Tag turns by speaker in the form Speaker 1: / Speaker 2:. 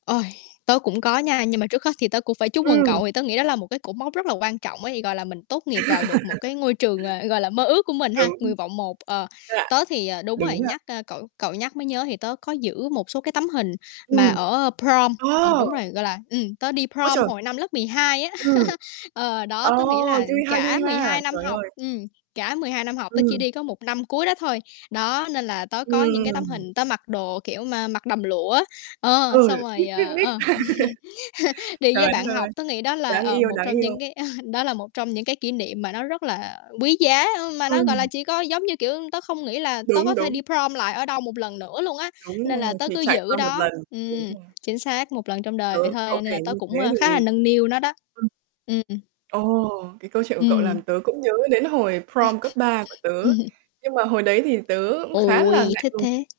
Speaker 1: Ôi, tớ cũng có nha, nhưng mà trước hết thì tớ cũng phải chúc mừng
Speaker 2: Ừm.
Speaker 1: cậu thì tớ nghĩ đó là một cái cột mốc rất là quan trọng á thì, gọi là, mình tốt nghiệp vào được một cái ngôi trường, ờ, gọi là, mơ ước của mình ha,
Speaker 2: Đúng.
Speaker 1: nguyện vọng 1. Ờ,
Speaker 2: [unintelligible]
Speaker 1: tớ thì, ờ đúng rồi,
Speaker 2: Đúng nha.
Speaker 1: nhắc, a, cậu cậu nhắc mới nhớ thì tớ có giữ một số cái tấm hình mà
Speaker 2: Ừm.
Speaker 1: ở prom ờ, đúng
Speaker 2: Ô!
Speaker 1: rồi, gọi là ừm, tớ đi
Speaker 2: Ôi
Speaker 1: prom
Speaker 2: trời!
Speaker 1: hồi năm lớp 12 á.
Speaker 2: Ừm.
Speaker 1: Ờ, đó,
Speaker 2: Ờ,
Speaker 1: tớ nghĩ là
Speaker 2: vui ha,
Speaker 1: cả
Speaker 2: vui
Speaker 1: mười
Speaker 2: ha,
Speaker 1: hai năm
Speaker 2: trời
Speaker 1: học
Speaker 2: ơi.
Speaker 1: ừm, cả 12 năm học tớ chỉ
Speaker 2: Ừm.
Speaker 1: đi có 1 năm cuối đó thôi, đó, nên là tớ có những cái tấm
Speaker 2: Ừm.
Speaker 1: hình tớ mặc đồ kiểu mà mặc đầm lụa á. Ờ, xong
Speaker 2: Ừ, biết,
Speaker 1: rồi,
Speaker 2: biết,
Speaker 1: ờ,
Speaker 2: biết.
Speaker 1: ờ, đi với
Speaker 2: Trời đất
Speaker 1: bạn
Speaker 2: ơi!
Speaker 1: học tớ nghĩ đó là,
Speaker 2: Đáng
Speaker 1: ờ,
Speaker 2: yêu,
Speaker 1: một
Speaker 2: đáng
Speaker 1: trong
Speaker 2: yêu.
Speaker 1: những cái, a, đó là một trong những cái kỷ niệm mà nó rất là quý giá, ơ, mà nó, gọi là,
Speaker 2: Ừm.
Speaker 1: chỉ có giống như, kiểu, tớ không nghĩ là tớ
Speaker 2: Đúng,
Speaker 1: có thể
Speaker 2: đúng.
Speaker 1: đi prom lại ở đâu một lần nữa luôn á,
Speaker 2: Đúng
Speaker 1: nên là
Speaker 2: rồi,
Speaker 1: tớ
Speaker 2: chỉ
Speaker 1: cứ
Speaker 2: trải
Speaker 1: giữ
Speaker 2: qua một
Speaker 1: đó
Speaker 2: lần, đủ
Speaker 1: ừm,
Speaker 2: nha.
Speaker 1: chính xác, 1 lần trong đời vậy
Speaker 2: Ừ,
Speaker 1: thôi
Speaker 2: cậu
Speaker 1: nên
Speaker 2: kể
Speaker 1: là tớ
Speaker 2: như thế
Speaker 1: cũng, a, khá là
Speaker 2: thì
Speaker 1: nâng niu nó đó.
Speaker 2: ừm.
Speaker 1: Ưm, ừm.
Speaker 2: Ồ, cái câu chuyện của cậu làm
Speaker 1: Ừm.
Speaker 2: tớ cũng nhớ đến hồi prom cấp 3 của tớ,
Speaker 1: [unintelligible]
Speaker 2: nhưng mà hồi đấy thì tớ cũng khá là
Speaker 1: Ôi,
Speaker 2: ngại
Speaker 1: thích
Speaker 2: ngùng.
Speaker 1: thế!